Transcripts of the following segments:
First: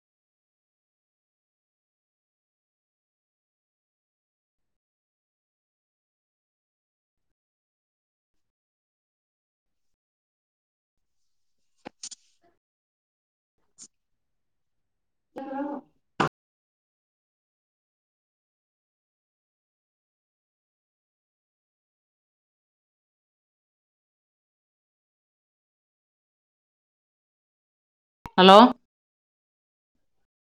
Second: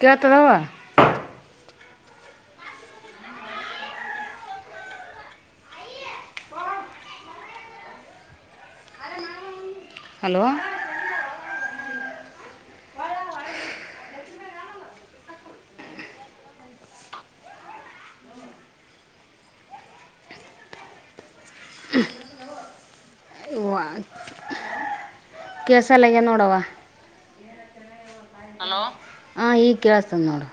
ಕೇಳತದವ್ವ. Hello hello ಕೆಳಸಲಾಗ್ಯದ ನೋಡವಾ. Hello ಹಾಂ ಈಗ ಕೆಳಸ್ತದ ನೋಡು.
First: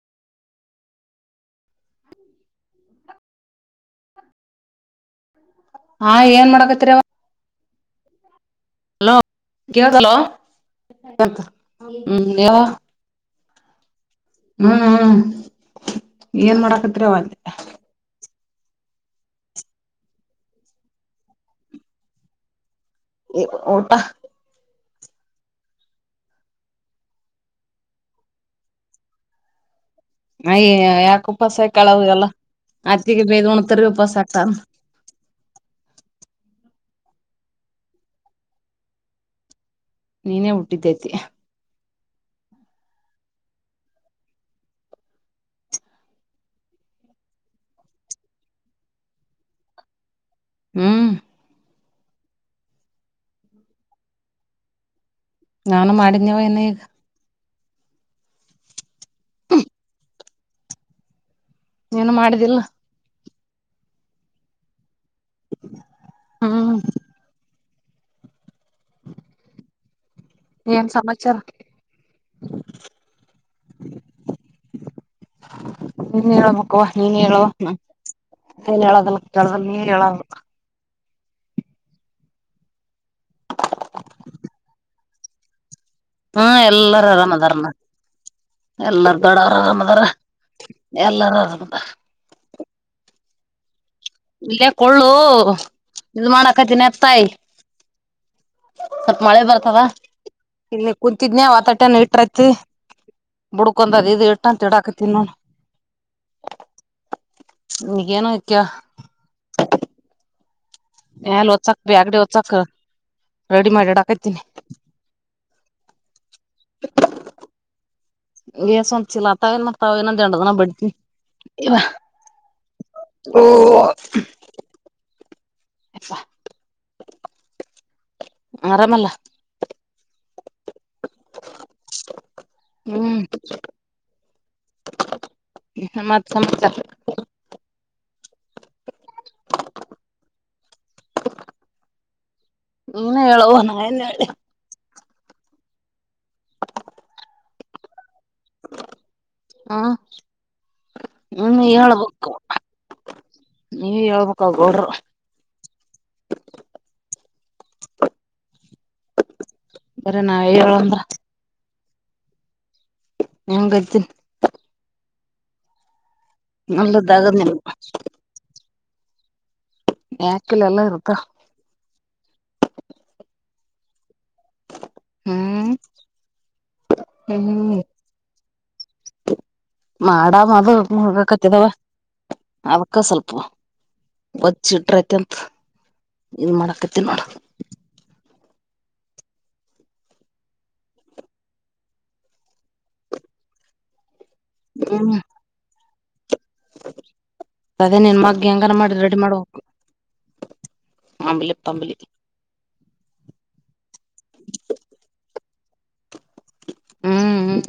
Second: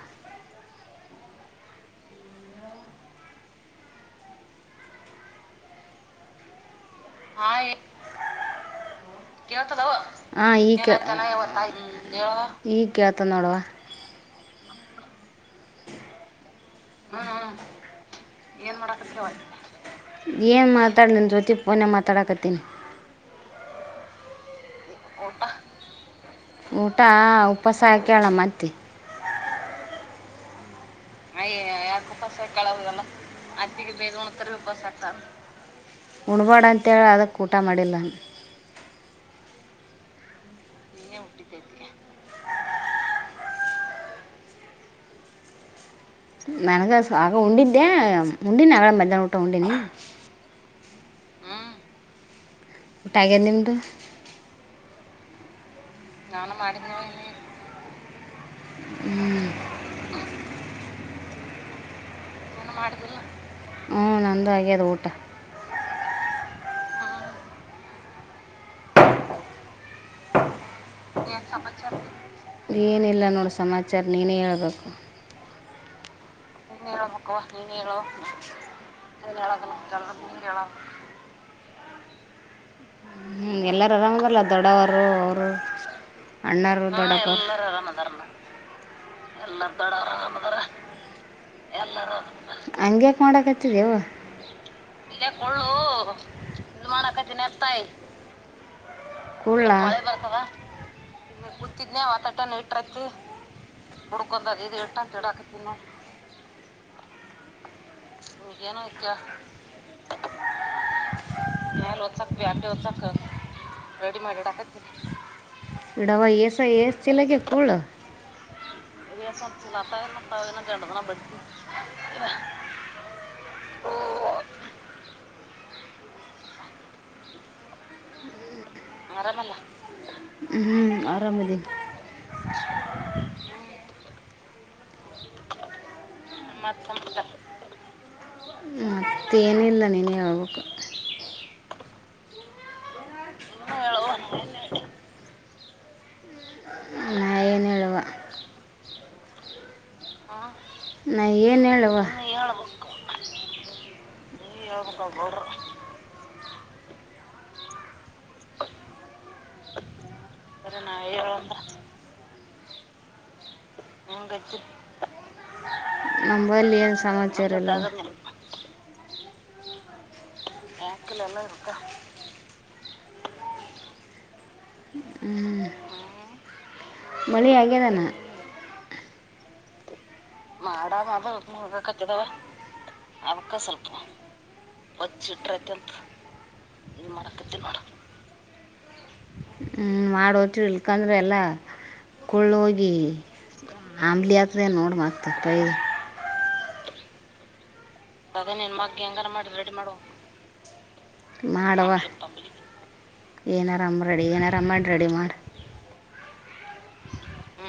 ಆ ಏನ್ ಮಾಡಗತೀರವ್ವ. ಹಲೋ ಕೇಳ್ತಲ್ಲೋ ಹಾಂ ಈಗ ಕೇ ಹ್ಮ ಹೇಳ್ ಈಗ ಕೇಳ್ತದ ನೋಡವ್ವ ಹ್ಮ್ ಹ್ಮ್ ಏನ್ ಮಾಡಕತ್ರಿವ್ವ ಅಂದೆ. ಏನ್ ಮಾತಾಡ್ ನಿನ್ ಜೊತಿ ಫೋನ್ಯಾಗ್ ಮಾತಾಡಕತೀನಿ. ಏ ಒ ಊಟಾ. ಊಟ ಆ ಉಪವಾಸ ಹಾಕ್ಯಳ ನಮ್ಮತ್ತಿ. ಅಯ್ಯ ಯಾಕ ಉಪಾಸ ಹಾಕ್ಯಳ ಅವ್ ಎಲ್ಲ ಅತ್ತಿಗೆ ಬೇದ್ ಉಣತೀರಿ ಉಪಾಸ ಹಾಕ್ ತರಿ ಉಪಾಸ್ ಹಾಕ್ತಾಳ ಉಣಬಾಡ ಹೇಳ್ಯಾಳ ಅದಕ್ ಊಟ ಮಾಡಿಲ್ಲ ನೀನೇ ಹುಟ್ಟಿದ್ದೈತಿ. ನನಗ ಸ ಆಗ ಉಂಡಿದ್ದೆ ಉಂಡಿನಿ ಆಗ್ಯಾಳ ಮಧ್ಯಾಹ್ನ ಊಟ ಉಂಡಿನಿ. ಹ್ಮ್ ಊಟ ಆಗ್ಯದ ನಿಮ್ದು. ನಾನು ಮಾಡ್ ನಾನು ಮಾಡಿದ್ನ್ವ ಹಿನಾ ಈಗ್. ನೀನು ಮಾಡಿದಿಲ್. ಹ್ಞೂ ನಂದು ಆಗ್ಯದ ಊಟ. ಹ್ಮ ಏನ್ ಸಮಾಚಾರ ಏನಿಲ್ಲ ನೋಡು ಸಮಾಚಾರ ನೀನೇ ಹೇಳ್ಬೇಕು. ನೀನೆ ಹೇಳಬೇಕ. ಹಕವಾ ನೀನೆ ಹೇಳವ ಏನ್ ಹೇಳೋದಲ್ಲ ಅದೆಲ್ಲಾ ಕೇಳ್ದಲ್ ಹೇಳಕಲ್ ನೀ ಕಳ್ ಹೇಳೋದು ನೀನೆ ಹೇಳ. ಹ್ಮ್ ಎಲ್ಲಾರೂ ಆರಾಮ್ ಅದರಲ್ಲ ದೊಡವರು ಅವ್ರು. ಹ್ಮ ಎಲ್ಲಾರ ಅರಾಮ ಅದ ಅರಾಮ ಎಲ್ಲಾರ ದೊಡ ಆರಾಮದಾರ ಎಲ್ಲಾರ ಆರಾಮದ ಎಲ್ಲಾರ ಕ ಮಾಡೋಕತ್ತೀವು ಇಲ್ಲಯ ಕೊಳ್ಳು ಇ ಮಾಡಕತಿನತ್ತಾಯ [inaudible] ಸ್ವಲ್ಪ ಮಳೆ ಕೂಳ ಬರ್ತಾವ ಇ ಕುೂಂತಿದ್ನಯ ವಾತಾಟ್ಯನ ಇಟ್ರೈತಿ ಬುಡ್ಕಂದದ ಇ ಇಟ್ಟ ಅಂತಡಾಕತಿನ್ ನೋ ಗಾನ. ಕೆಲ ಎಲ್ ಓಚಕ್ ಬ ಆಗಡಿ ಒಚಕ್ ಸ ರೆಡಿಮೇಡ್ಡಾಕನ ಡವಾ ಏಸ ಎಏಷ್ಟ ಚಲಕ್ಕೆ ಕೂಡ ಸ್ವಿಲ್ಲತಾವನ್ತಾವ ಏನ ದಂಡದನ ಬಡ್ತನ ಇವ ಹ ಎಪ್ಪಾ ಆರಾಮಲ್ಲ ಹ್ಮ ಆರಾಮಿದೀ ಯ ಮತ ಸಮಸಚಾರ ಮತ್ತೇನಿಲ್ಲ ನೀನ್ಗೆ ಹಳ್ಬೇಕು ನೀನ್ ಹೇಳುವ ನಾ ಏನ್ ಹೇಳಿ ನ ಏನು ಹೇಳುವ ಹಾ ನಾ ಏನ್ ಹೇಳುವ ನೀವ ಹೇಳ್ಬೇಕಕ್ೋಡರು [inaudible] ಬರ ನಾವ ಹೇಳ ಅಂದ್ರ ನಂಗಜ್ಜನ್ ನಂಬಲ್ಲಿ ಏನು ನಮ್ದದಾಗದ್ ನಿಮ್ ಸಮಮಾಚಾರಲ್ಲ ಯಾಕ ಹಕಲಲ್ಲ ಹತ ಹ್ಮ್ ಮಳಿ ಹ್ಮ್ ಹಾಗದಾನ ಮಾಡ ಅದು ಕತ್ತದಾವ ಅದಕ್ಕ ಸ್ವಲ್ಪ ಒಚ್ಚಿಟ್ರೈತೆಂತ ಇದು ಮಾಡಕತ್ತನ ನೊಡಮ್ [inaudible] ಹ್ಮ ಮಾಡ ಹೋದರು ಇಲ್ಕಂದ್ರೆ ಎಲ್ಲಾ ಕುಳ್ಳ ಹೋಗಿ ಆಂಬ್ಲಿಿಯತ್ರ ನೋಡಿ ಹ್ಮ್ ಮತ ಪೈ ಅದೇ ನಿನ್ ಮಗ್ಗೆ ಹೆಂಗಾರ ಮಾಡಿ ರೆಡಿ ಮಾಡುವ ಮಾಡವಾ ಏನ ಆರಾಮ್ ರೆಡಿ ಏನರಾಮ್ ಮಾಡ್ರಿ ರೆಡಿ ಮಾಡ್ರಿ ಹ್ಮ್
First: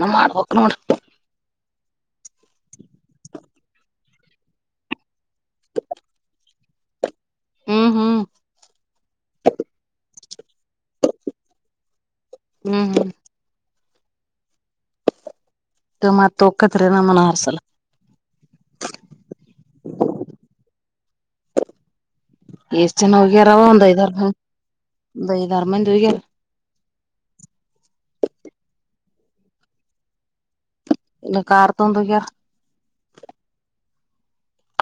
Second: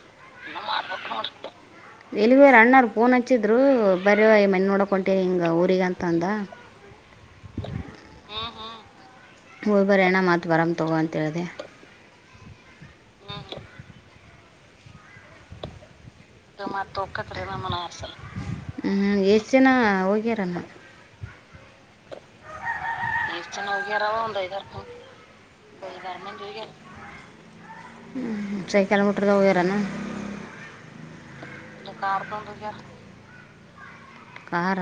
ನ ಮಾಡ್ಬೇಕ ನೋಡ ಎಲ್ಲಿಗರ್ ಅಣ್ಣಾರ್ ಪೋನ್ ಹಚ್ಚಿದ್ರು ಬರ ಈ ಮನೆ ನೋಡಕೊಂಡ ಹಿಂಗ ಊಗ ಅಂತ ಅಂದ ಹ್ಮ್ ಹ್ಮ್ ಒಬರು ಣ್ಣ ಮಾತು ಬರಾಮ ತಗೋ ಅಂತೇಳಿದೆೆ [unintelligible] ಹ್ಮ್ ಹ್ಮ್ ಮತ್ ಹೋಗಕತ್ರಿ ನಮ್ಮನ ಹರ್ಸಲ ಹ್ಮ್ ಎಷ್ಟ್ ಜಿನ ಹೋಗ್ಯಾರಮ್ಮ [unintelligible] ಎಷ್ಟ್ ಜನ ಹೋಗ್ಯಾರವ ಒಂದ್ ಐದಾರ ಮಂದ ಒಂದ್ಐದಾರ ಮಂದ ಹೋಗ್ಯಾರ ಹ ಸೈಕಲಮೀಟರ್ದ ಹೋಗ್ಯರಾನ ಇಲ್ಲ ಕಾರ್ ನ ತೊಂದ್ ಕಾರ್ ಹೋಗ್ಯಾರ ತೊಂಡ ಹೋಗ್ಯರ ಕಾರ್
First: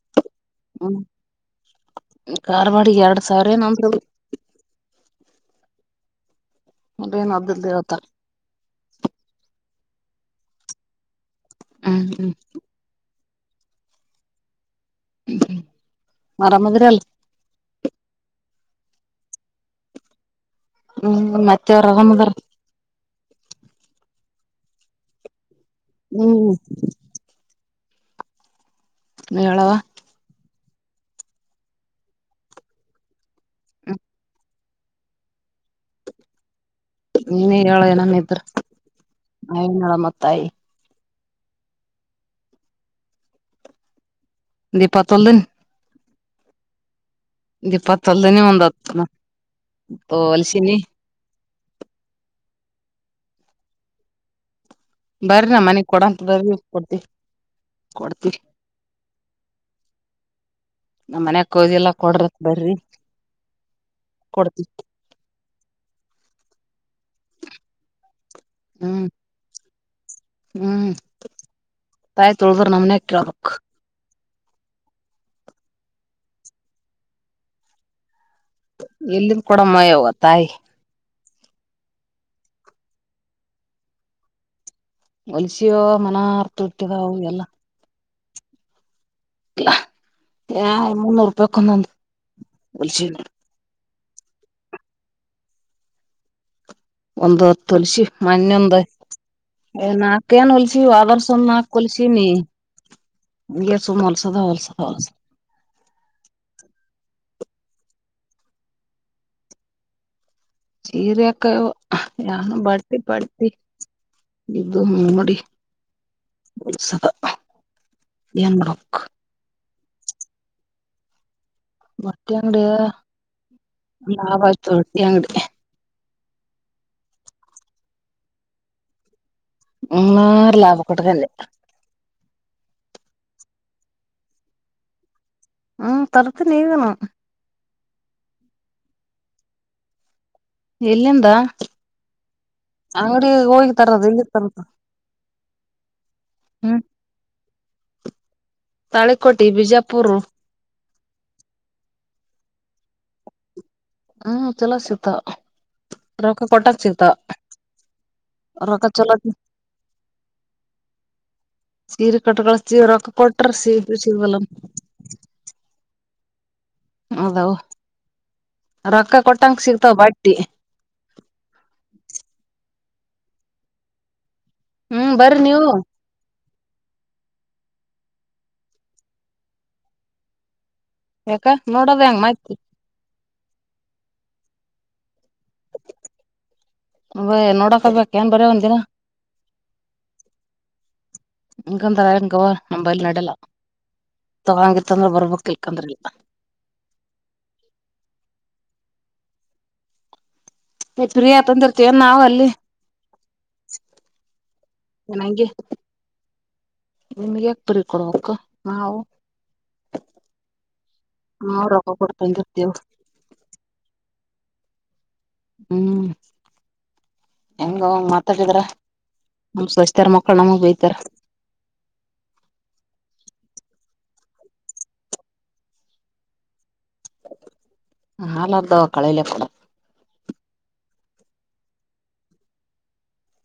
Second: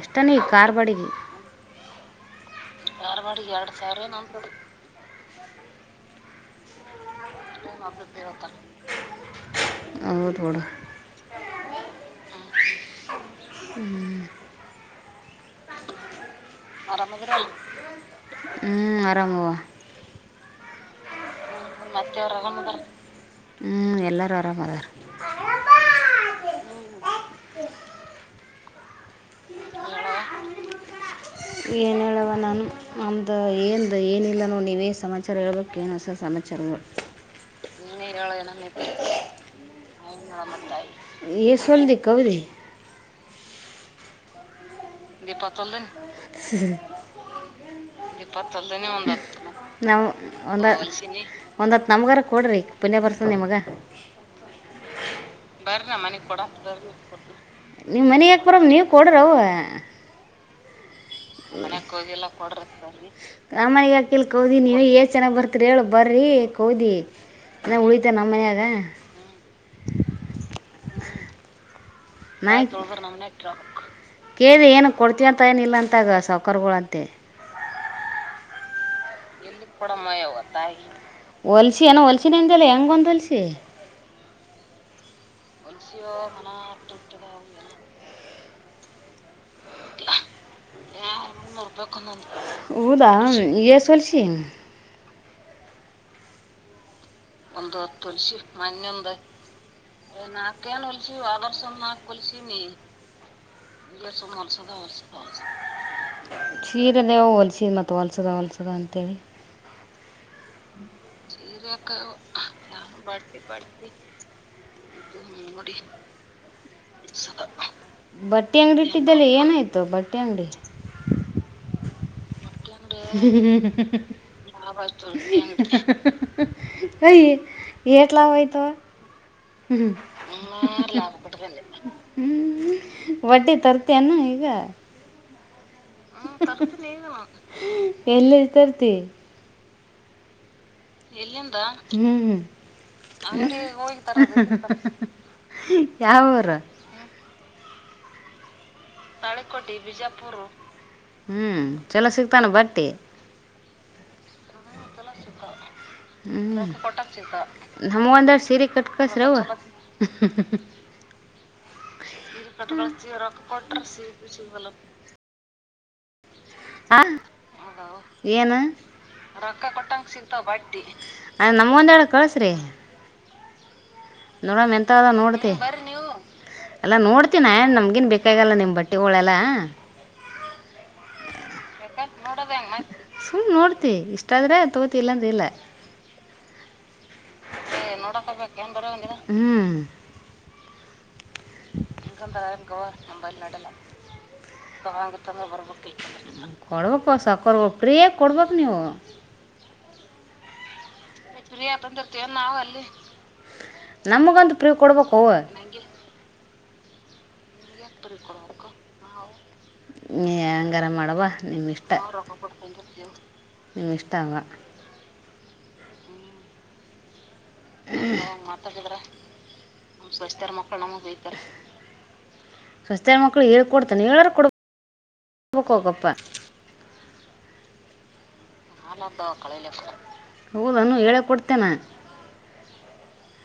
ಎಷ್ಟಾನ ಈ ಕಾರ್ ಬಡಿಗೆ ಮಾರ್ವಾಡಿಗೆ ಎರಡ್ ಸಾವಿರ ಏನಂದ್ ಹೇಳ್ತಾರ ಬಡ [unintelligible] ಹ್ಮ್ ಹ್ಮ್ ಹ್ಮ್ ಆರಾಮದ್ರಿ ಅಲ್ ಅರಾಮದರಿ [inaudible] ಹ್ಮ್ ಆರಾಮವಾ ಹ್ಮ್ ಮತ್ತೆ ಹ್ಮಞ ಎಲ್ಲರೂ ಆರಾಮದಾರ [unintelligible] ಹ್ಮ್ ಹೇಳವಾ ಏನ್ ಹೇಳವ ನಾನು ನಮ್ದ ಏನು ಏನಿಲ್ಲ ನೋ ಟಿವಿಯ ಸಮಾಚಾರ ಹೇಳ್ಬೇಕು ಹೊಸ ಸಮಚಾರಗಳು ನೀವೇ ಹೇಳ ನಮ್ಮಿದರು ಆನಳ ಮತ್ತಾಯಿ [inaudible] ಎ ಸಂದ ಕವರಿ [unintelligible] ದೀಪತ್ತೊಲ್ದನ್ ದೀಪ ತಲ್ಲದೆನ [unintelligible] ಇಪ್ಪ ದೀಪತ್ತೊಲ್ದನಿ ಒ ಒಂದ್ ಹತ್ ನಾವು ಒಂದ ಹೊಲ್ಸಿನಿ [unintelligible] ಒಂದು ಹತ್ತು ನಮ್ಗಾರ ಕೊಡ್ರಿ ಪುಣ್ಯ ಬರ್ಸ ನಿಮ್ಗೆ [inaudible] ಬ ಬಾ ಬರ್ರಿ ಮನೆಗೆ ನೀವ್ ಮನ ಕೊಡ್ತಿವಿ ಯಾಕ ಬರ ನೀವ ಕೊಡ್ರ ಅವ [unintelligible] ನಮ್ ಮನ್ಯಾಗ [unintelligible] ಮನೆ ಕೋದಿಲ್ಲ ಕೊಡ್ರತ್ ಬರ್ರಿ ಹಾಕ ಕೋಿ ಕೊಡ್ತಿವಿ ನೀವ ಏ ಚನ್ನಾಗ್ ಬರ್ತೀರಿ ಹೇಳ ಬರ್ [unintelligible] ಕೌದಿ ಉಳಿತ ನಮ್ಮ ಮನ್ಯಾಗ ಹ್ಮ್ ಹ್ಮ್ ತಾಯಿ ನಾ ತೊಳದ್ರ ನಮನೆ ಕೇಳಕ್ ಕೇಳಿದೆ ಏನು ಕೊಡ್ತೀವಂತ ಏನಿಲ್ಲ ಅಂತಾಗ ಸಾವಕರ್ಗಳಂತೆ ಎಲ್ಲಿಂದ ಕೊಡವನ ತಾಯಿ ಹೊಲಸಿ ಏನೋ ಹೊಲ್ಸಿನಂತಲ್ಲ ಹೆಂಗೊಂದು ಹೊಲಸಿ ಹೊಲ್ಸಿಯೋ ಮನ ಅರ್ತ ಇಟ್ಟಿದ ಎಲ್ಲ ಯಾ ಮುನ್ನೂರು ರೂಪಾಯಕ್ ಒಂದೊಂದ್ ಹೊಲ್ಸಿವ್ ದಾ ನೋಡ್ ಎ ಸಲ್ [unintelligible] ಚೀನ್ [inaudible] ಒಂದು ತೊಳಸ [unintelligible] ಏ ನಕೇನ್ ಹೊಲಸ ಆದರ್ಷ ನಕ ಕೊಲಸ ನೀ [unintelligible] ಶಿರನೆ ಹ [unintelligible] ಶ್ರೀಮ ಹೊಲ್ಸದ ಹೊಲ್ಸದ ಅಂತೇಳಿ ಸೀರೆಕಾಯ ಯಾನು ಬಡ್ತಿ ಬಡ್ತಿ ಇದುು ಹ್ಮ ಮಾಡಡಿ [unintelligible] ಏನ್ ಬಟ್ಟಿ ಅಂಗಡಿ ಮಾಡ್ಬೇಕ್ ಇಟ್ಟಿದ್ದಲ್ಲಿ ಏನಾಯ್ತು ಬಟ್ಟೆ ಅಂಗಡಿ [inaudible] ಬಟ್ಟೆ ಅಂಗಡಿ ಹ್ಮ ಲಾಭ ಆಯ್ತು ಬಟ್ಟಿ ಅಂಗಡಿ [unintelligible] ಹ ಏಟ್ಲಾಗೋಯ್ತು ಹ್ಮ್ ಹೂನರ್ ಲಾಭ ಹ್ಮ್ ಕೊಟ್ಕೊಂಡೆ [unintelligible] ಬಟ್ಟೆ ತರ್ತಿಯನ್ನು ಈಗ ಹ್ಮ್ ತರ್ತೀನಿ ಈಗನು ಎಲ್ಲಿ ತರ್ತಿ [unintelligible] ಎಲ್ಲಿಂದ ಹ್ಮ್ ಅಂಗಡಿ [unintelligible] ಹೋಗಿ ಹೋಗ ತರೋದು ಇಲ್ಲಿ ತರ್ತ ಯಾವೂರು ಹ್ಮ್ ತಾಳಿಕೋಟಿ ಬಿಜಾಪುರ್ ಹ್ಮ್ ಚಲೋ ಸಿಗ್ತಾನೆ ಬಟ್ಟಿ ಹ್ಮ್ ಚಲೋ ಸಿಕ್ತಾವು ಹ್ಮ ನಮ ಒಂದೆಡ್ ಸೀರೆ ರೊಕ್ಕ ಚಲೋ ಕಟ್ಕಸ್ರವು [unintelligible] [unintelligible] ಸೀರೆ ಕಟ್ಕಸ್ತೀವ ರೊಕ್ಕ ಕೊಟರ್ಸಿ ಸಿ ಪಿಸು ಭಲ [unintelligible] ಅೌದೌ ಏನು ರೊಕ್ಕ ಸಿಗ್ತಾವ ಬಟ್ಟಿ ಕೊಟ್ಟಂಗಂತ ಬ ಅ ನಮ ಒಂದ ಹೇಳ ಕಳ್ಸ್ರಿ ನೋಡಮ ಎಂತ ಅದ ಹ್ಮ್ ಬರ್ರಿ ನೋಡ್ತಿ ನೀವು ಅಲ್ಲಾ ನೋಡ್ತೀನಏನ್ ನಮ್ಗಿನ್ ಬೇಕಾಗಲ್ಲ ನಿಮ್ಮ ಬಟ್ಟೆ ಹಳೆಲ್ಲ ಯಾಕ ನೋಡೋದ ಹೆಂಗ ಮತ್ ಸುಮ್ ನೋಡ್ತಿ ಇಷ್ಟಾದ್ರೆ ತಗೋತಿಲ್ಲ ಬಲ ಏ ನೋಡಕಬೇಕ ನೋಡಕ್ ಬರ ಹರ್ಬೇಕ ಏನ್ ಒಂದಿನ ಬರವ ನೀವ ಹ್ಮ್ ಇಕಂದಕ ನಂಬಲ್ಲಿ ನಡಲ್ಲ ತಗೊಂಗಿತ್ತಂದ್ರ ಬರ್ಬಕ್ ಇಲ್ಕಂದ್ರ ಇಲ್ಲ ಕೊಡ್ಬೇಕ ಪ ಹೊಸ ಕೊಡ್ಬೇಕ ಪ್ರೇ ಕೊಡ್ಬೇಕು ನೀವು ಎತ್ರಿ ಆತಂತ ಇರ್ತೀವ ನಾವ ಅಲ್ಲಿ ನಮಗಂತ ಪ್ರಯೋಗ ಕೊಡ್ಬೇಕು ನಿಮಗೆ ಯಾಕ್ ಬರಿ ಕೊಡವಕ್ ನಾವು ಹ್ಮ ಹಂಗಾರ ಮಾಡುವ ನಿಮ್ ನಾವ್ ಇಷ್ಟ ರೊಕ್ಕ ಕೊಟ್ ತಂದಿರ್ತೇವ ನಿಮ ಇಷ್ಟ ತವ ಹ್ಮ್ ಹೆಂಗ ಮಾತಾತಿದ್ರ ನಸಚ್ತಾರ ಮಕ್ಕಳ ನಮಗ್ ಬಯತಾರ ಸಸ್ತ ಮಕ್ಕಳು ಹೇಳಳ್ ಕೊಡ್ತಾನೆ ಹೇಳರು ಕೊಡ್ ಕೊಡ್ಬೇಕು ಹೋಗಪ್ಪ ಹಲ್ಲ ಹ ನಾನು ಹೇಳೆ ಕೊಡ್ತೇನಾ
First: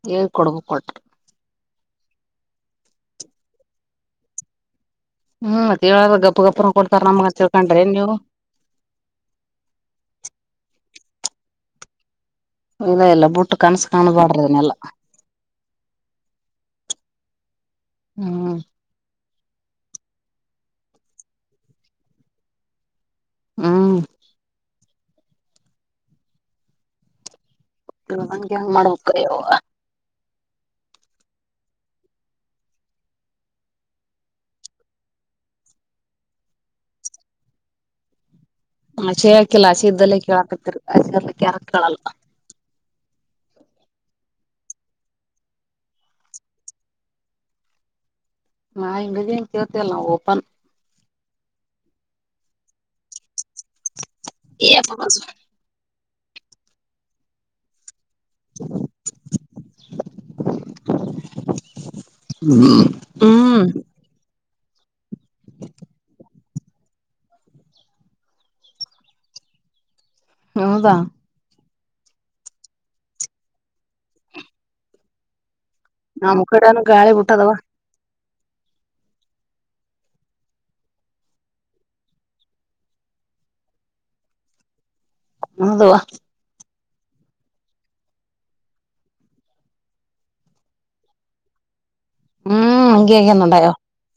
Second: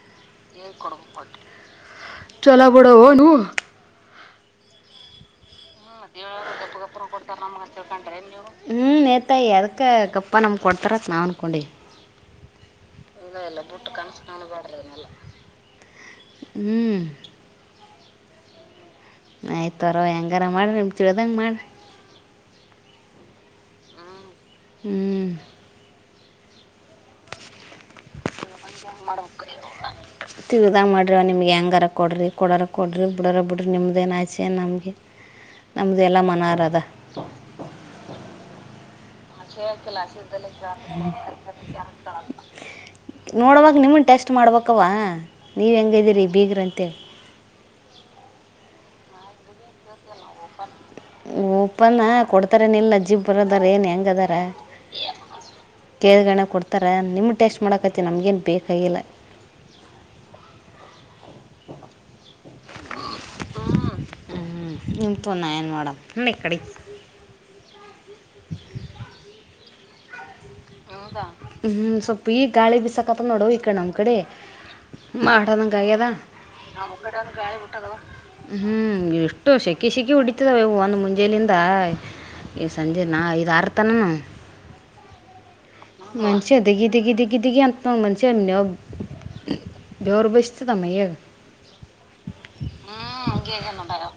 ಹಏ ಕೊಡ್ಬೇಕು ಕೊಟ್ಟ ಚಲಬಡ ನು ಹ್ಮ್ ಹೇಳಾರ ಗಪ್ ಗಪ್ನ ಕೊಡ್ತಾರ ನಮ್ಗ ಅಂತ ತಿಳ್ಕೊಂಡ್ರೇನ್ ನೀವು ಹ್ಮ್ ನೇತಾಯ ಅದಕ್ಕ ಗಪ್ಪ ನಮ ಕೊಡ್ ಹ ಥರ ನಾವು ಅಂದಕೊಂಡೆ ಇಲ್ಲ ಬುಟ್ಟು ಇಲ್ಲ ಕನ್ಸ ಬಿುಟ್ಟ ಕಾಣಬಾಡ್ರಿ ಅದನ್ನೆಲ್ಲ ಕನ್ಸ್ಕೊಂಡಬಡ್ಲನ್ನಲ್ಲ ಹ್ಮ್ ಹ ಹ್ಮ ಆಯ್ತು ಅರೋ ಹೆಂಗಾರ ಮಾಡ್ರಿ ನಿಮ್ ತಿಳದಂಗ ಮಾಡ್ರಿ ಹ್ಮ್ ಹ್ಮ್ ಒಗೆ ಮಾಡೋ ತಿಗ್ದಂಗ ಮಾಡ್ರಿವ ನಿಮ್ಗೆ ಹೆಂಗರ ಕೊಡ್ರಿ ಕೊಡರ ಕೊಡ್ರಿ ಬಿಡರ ಬಿಡ್ರಿ ನಿಮ್ಮ್ದೇಏನು ಆಚೆ ನಮಗೆ ನಮ್ದ ಎಲ್ಲ ಮನ ಆರಾಧ ಆಸೆ ಹಾಕಿಲ್ಲ ಆಸೆ ಮೇಕಲ್ಲ್ದಲ್ಲ ಇದ್ದಲ್ಲೇ ಕೇಳಾಕತ್ತೀರಿ ಆಸೆ ಇರ್ಲಿಕ್ ಯಾರು ಕೇಳಲ್ಲ ನೋಡವಾಗ ನಿಮ್ಮನ್ನ ಟೆಸ್ಟ್ ಮಾಡ್ಬೇಕವಾ ನೀವು ಹೆಂಗ್ದೀರಿ ಬೀಗ್ರಂತೆೇಳ ನಾ ಹಂಗನ್ ಕೇತೇಲ್ಲ ನಾವು ಓಪನ್ ಉಪ್ಪನ ಕೊಡ್ತಾರೇನ ಇಿಲ್ಲ ಅಜ್ಜಿಬ್ ಬರದಾರ ಏನ್ ಹೆಂಗ ಅದಾರ ಕೇಳ್ಗಣ ಕೊಡ್ತಾರ ನಿಮ ಟೇಸ್ಟ್ ಮಾಡಕ ಮತ್ತು ನಮಗೇನು ಬೇಕಾಗಿಲ್ಲ ಹ್ಮ ನಿಂಪುನ್ನಾಯನ್ನಮಡ ಇಕ್ಕಡೆ ಹೌದಾ ಹ್ಮ್ ಸ್ವಲ್ಪ ಈಗ ಗಾಳಿ ಬಿಸಾಕತ್ತ ನೋಡೋಕ ನಮ್ಮ್ ಕಡೆ ಮಾಡದ ಗದ ನಮ್ ಕಡೆನು ಗಾಳಿ ಬಿಟ್ಟದವ ಹ್ಮ್ ಎಷ್ಟು ಸೆಕಿ ಶೆಕಿ ಹೊಡಿತಿದಾವವು ಒಂದ್ ಮುಂಜೇಲಿಂದ ಈ ಸಂಜೆ ನಾ ಇ ಆಾರ ತನನು ಅೌದುುವ ದಗಿ ದಗಿ ದಗಿ ದಗಿ ಅ ನ ಮಸೆ ಅನ್ನವು ಬರು ಬಸ್ತ ತಮ್ಮಯ್ಯ ಹ್ಮ್ ಹಂಗೆ ಆಗ್ಯ ಹ್ಮ್ಗಗ ನೋಡಯವ ಬರೋ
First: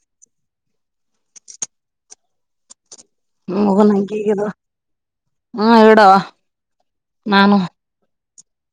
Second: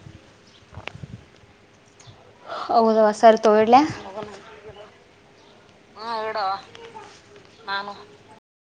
ಹೌದಸ್ ಹ ಹೋಗ ನಂಗೆ ಹೇಗ ಹಾ ಹೇಳಡವ ನಾನು